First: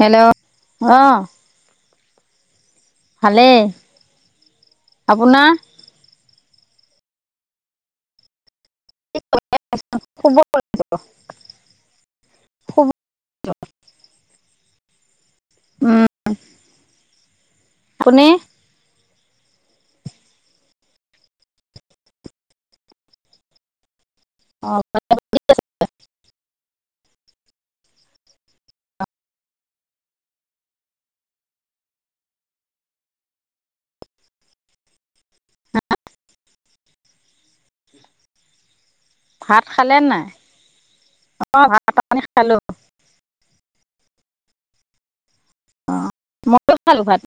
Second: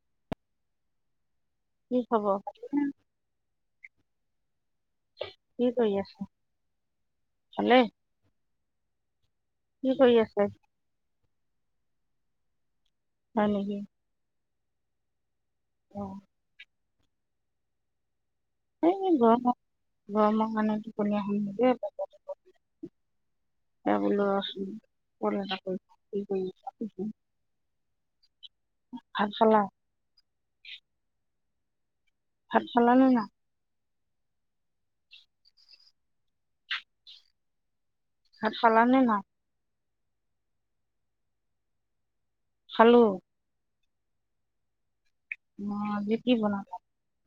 Hello আহ। কি খবৰ? ভালেই। আপোনাৰ? কি কৰি আছে? ভালে। কি কৰি [inaudible] শুব আছে? [unintelligible] হয় নেকি? অ', উম! কোনে? গৰমৰ গৰমৰ কাৰণে [inaudible] বোলো ৰহছোন অ ফোন এটা কৰো কি কৰি আছে। ভাত খালা? ভাত খালা নে নাই? ভাত খালা নে নাই? ভাত খালেনে নাই? অ [unintelligible] আমি খালো। খালোঁ। অ আজি কি বনালে? [inaudible]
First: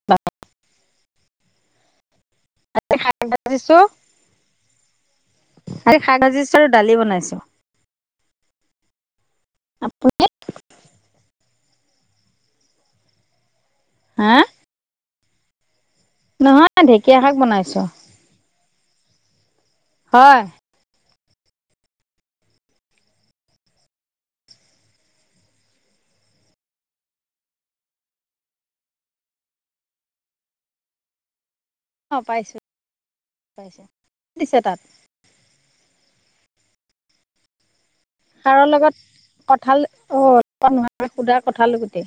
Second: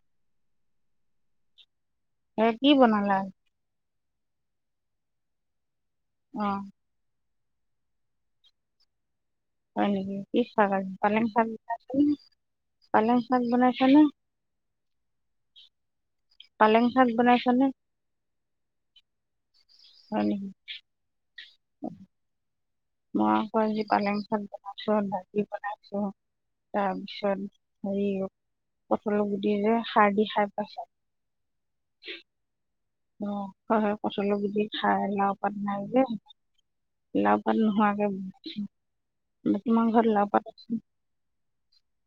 এ কি বনালা আজি? [unintelligible] দিছো। আজি শাক ভাজিছো অ', আৰু দালি বনাইছো। হয় নেকি কি? আপুনি কি শাক আজি? পালেং শাক উম পালেং শাক বনাই [inaudible] [inaudible] হা নহয়, ঢেকীয়া শাক বনাইছো। হয় ন [inaudible] মই আকৌ আজি পালেং শাক বনাইছো ডালি বনাইছো তাৰপিছত হেৰি কঠলৰ গুটি যে খাৰ দি খাই পা অ' পাইছো। অ' হয়, পাইছো হয়, কঠলৰ দিছে গুটি তাত খাই লা নাই যে [unintelligible] আগে সাৰৰ লগত কঁঠাল লাও পাত অ' আছে নহ [unintelligible] সোধা কঁঠাল গুটি।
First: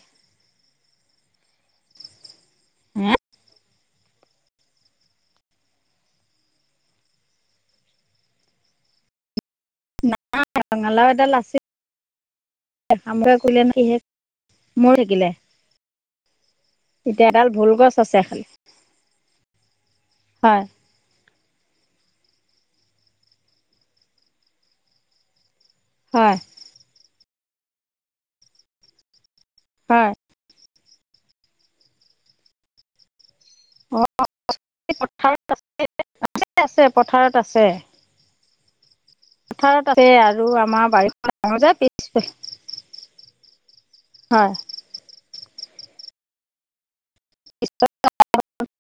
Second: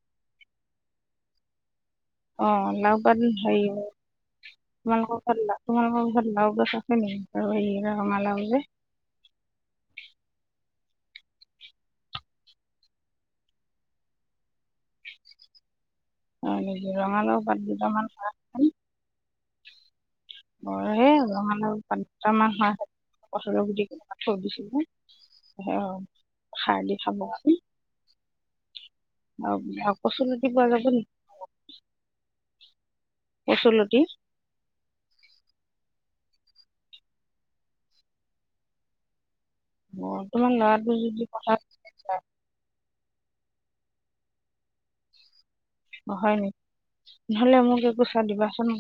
অ' লাও হে পা [unintelligible] তোমালোক [unintelligible] তোমালোক [unintelligible] আছে নেকি ৰঙা লাও যে নাই ৰঙালাও এডাল আছিল গিলে ৰঙা লাও পাত গছ দুটামান ব আছে খালি হয় [unintelligible] হে ৰঙা [unintelligible] [unintelligible] হয় অ খাৰ দি খাব [unintelligible] হয় কচু [unintelligible] পোৱা যাব ন কচুলতি [inaudible] আছে, আছে, পথাৰত আছে। পথাৰত আছে অ আৰু তোমাৰ ল'ৰাটো আমাৰ যদি বাৰীখন পথাৰত ডাঙৰ যে পি যায়, [unintelligible] হয়। [unintelligible] নহলে মোক একো [unintelligible] দিবাচোন [unintelligible]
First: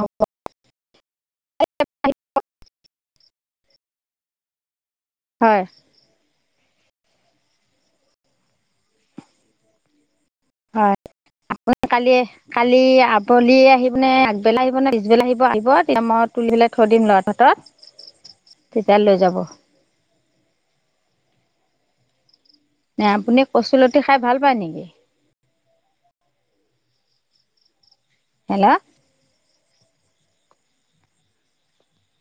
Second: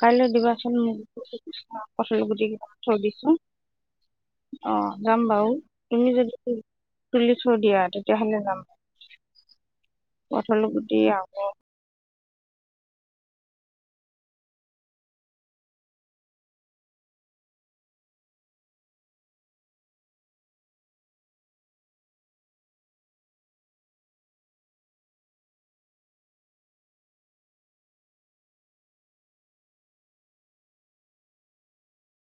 কাইলৈ দিবাচোন মোক [unintelligible] কঠল গুটি কেইটামান [unintelligible] হ অহ যাম বাও হয় তমি যদি তুলি থৈ দিয়া তেতিয়াহলে যাম পঠল গুট হয় আহ কালি কালি আবেলি আহি পে আগবেলা আহিব নে পিছবেলা আহিব আহিব তেতিয়া মই তুলি পেলাই থৈ দিম লৰা হাতত তেতিয়া লৈ যাব ন আপুনি কচুলতি খাই ভাল পায় নেকি হেল্ল'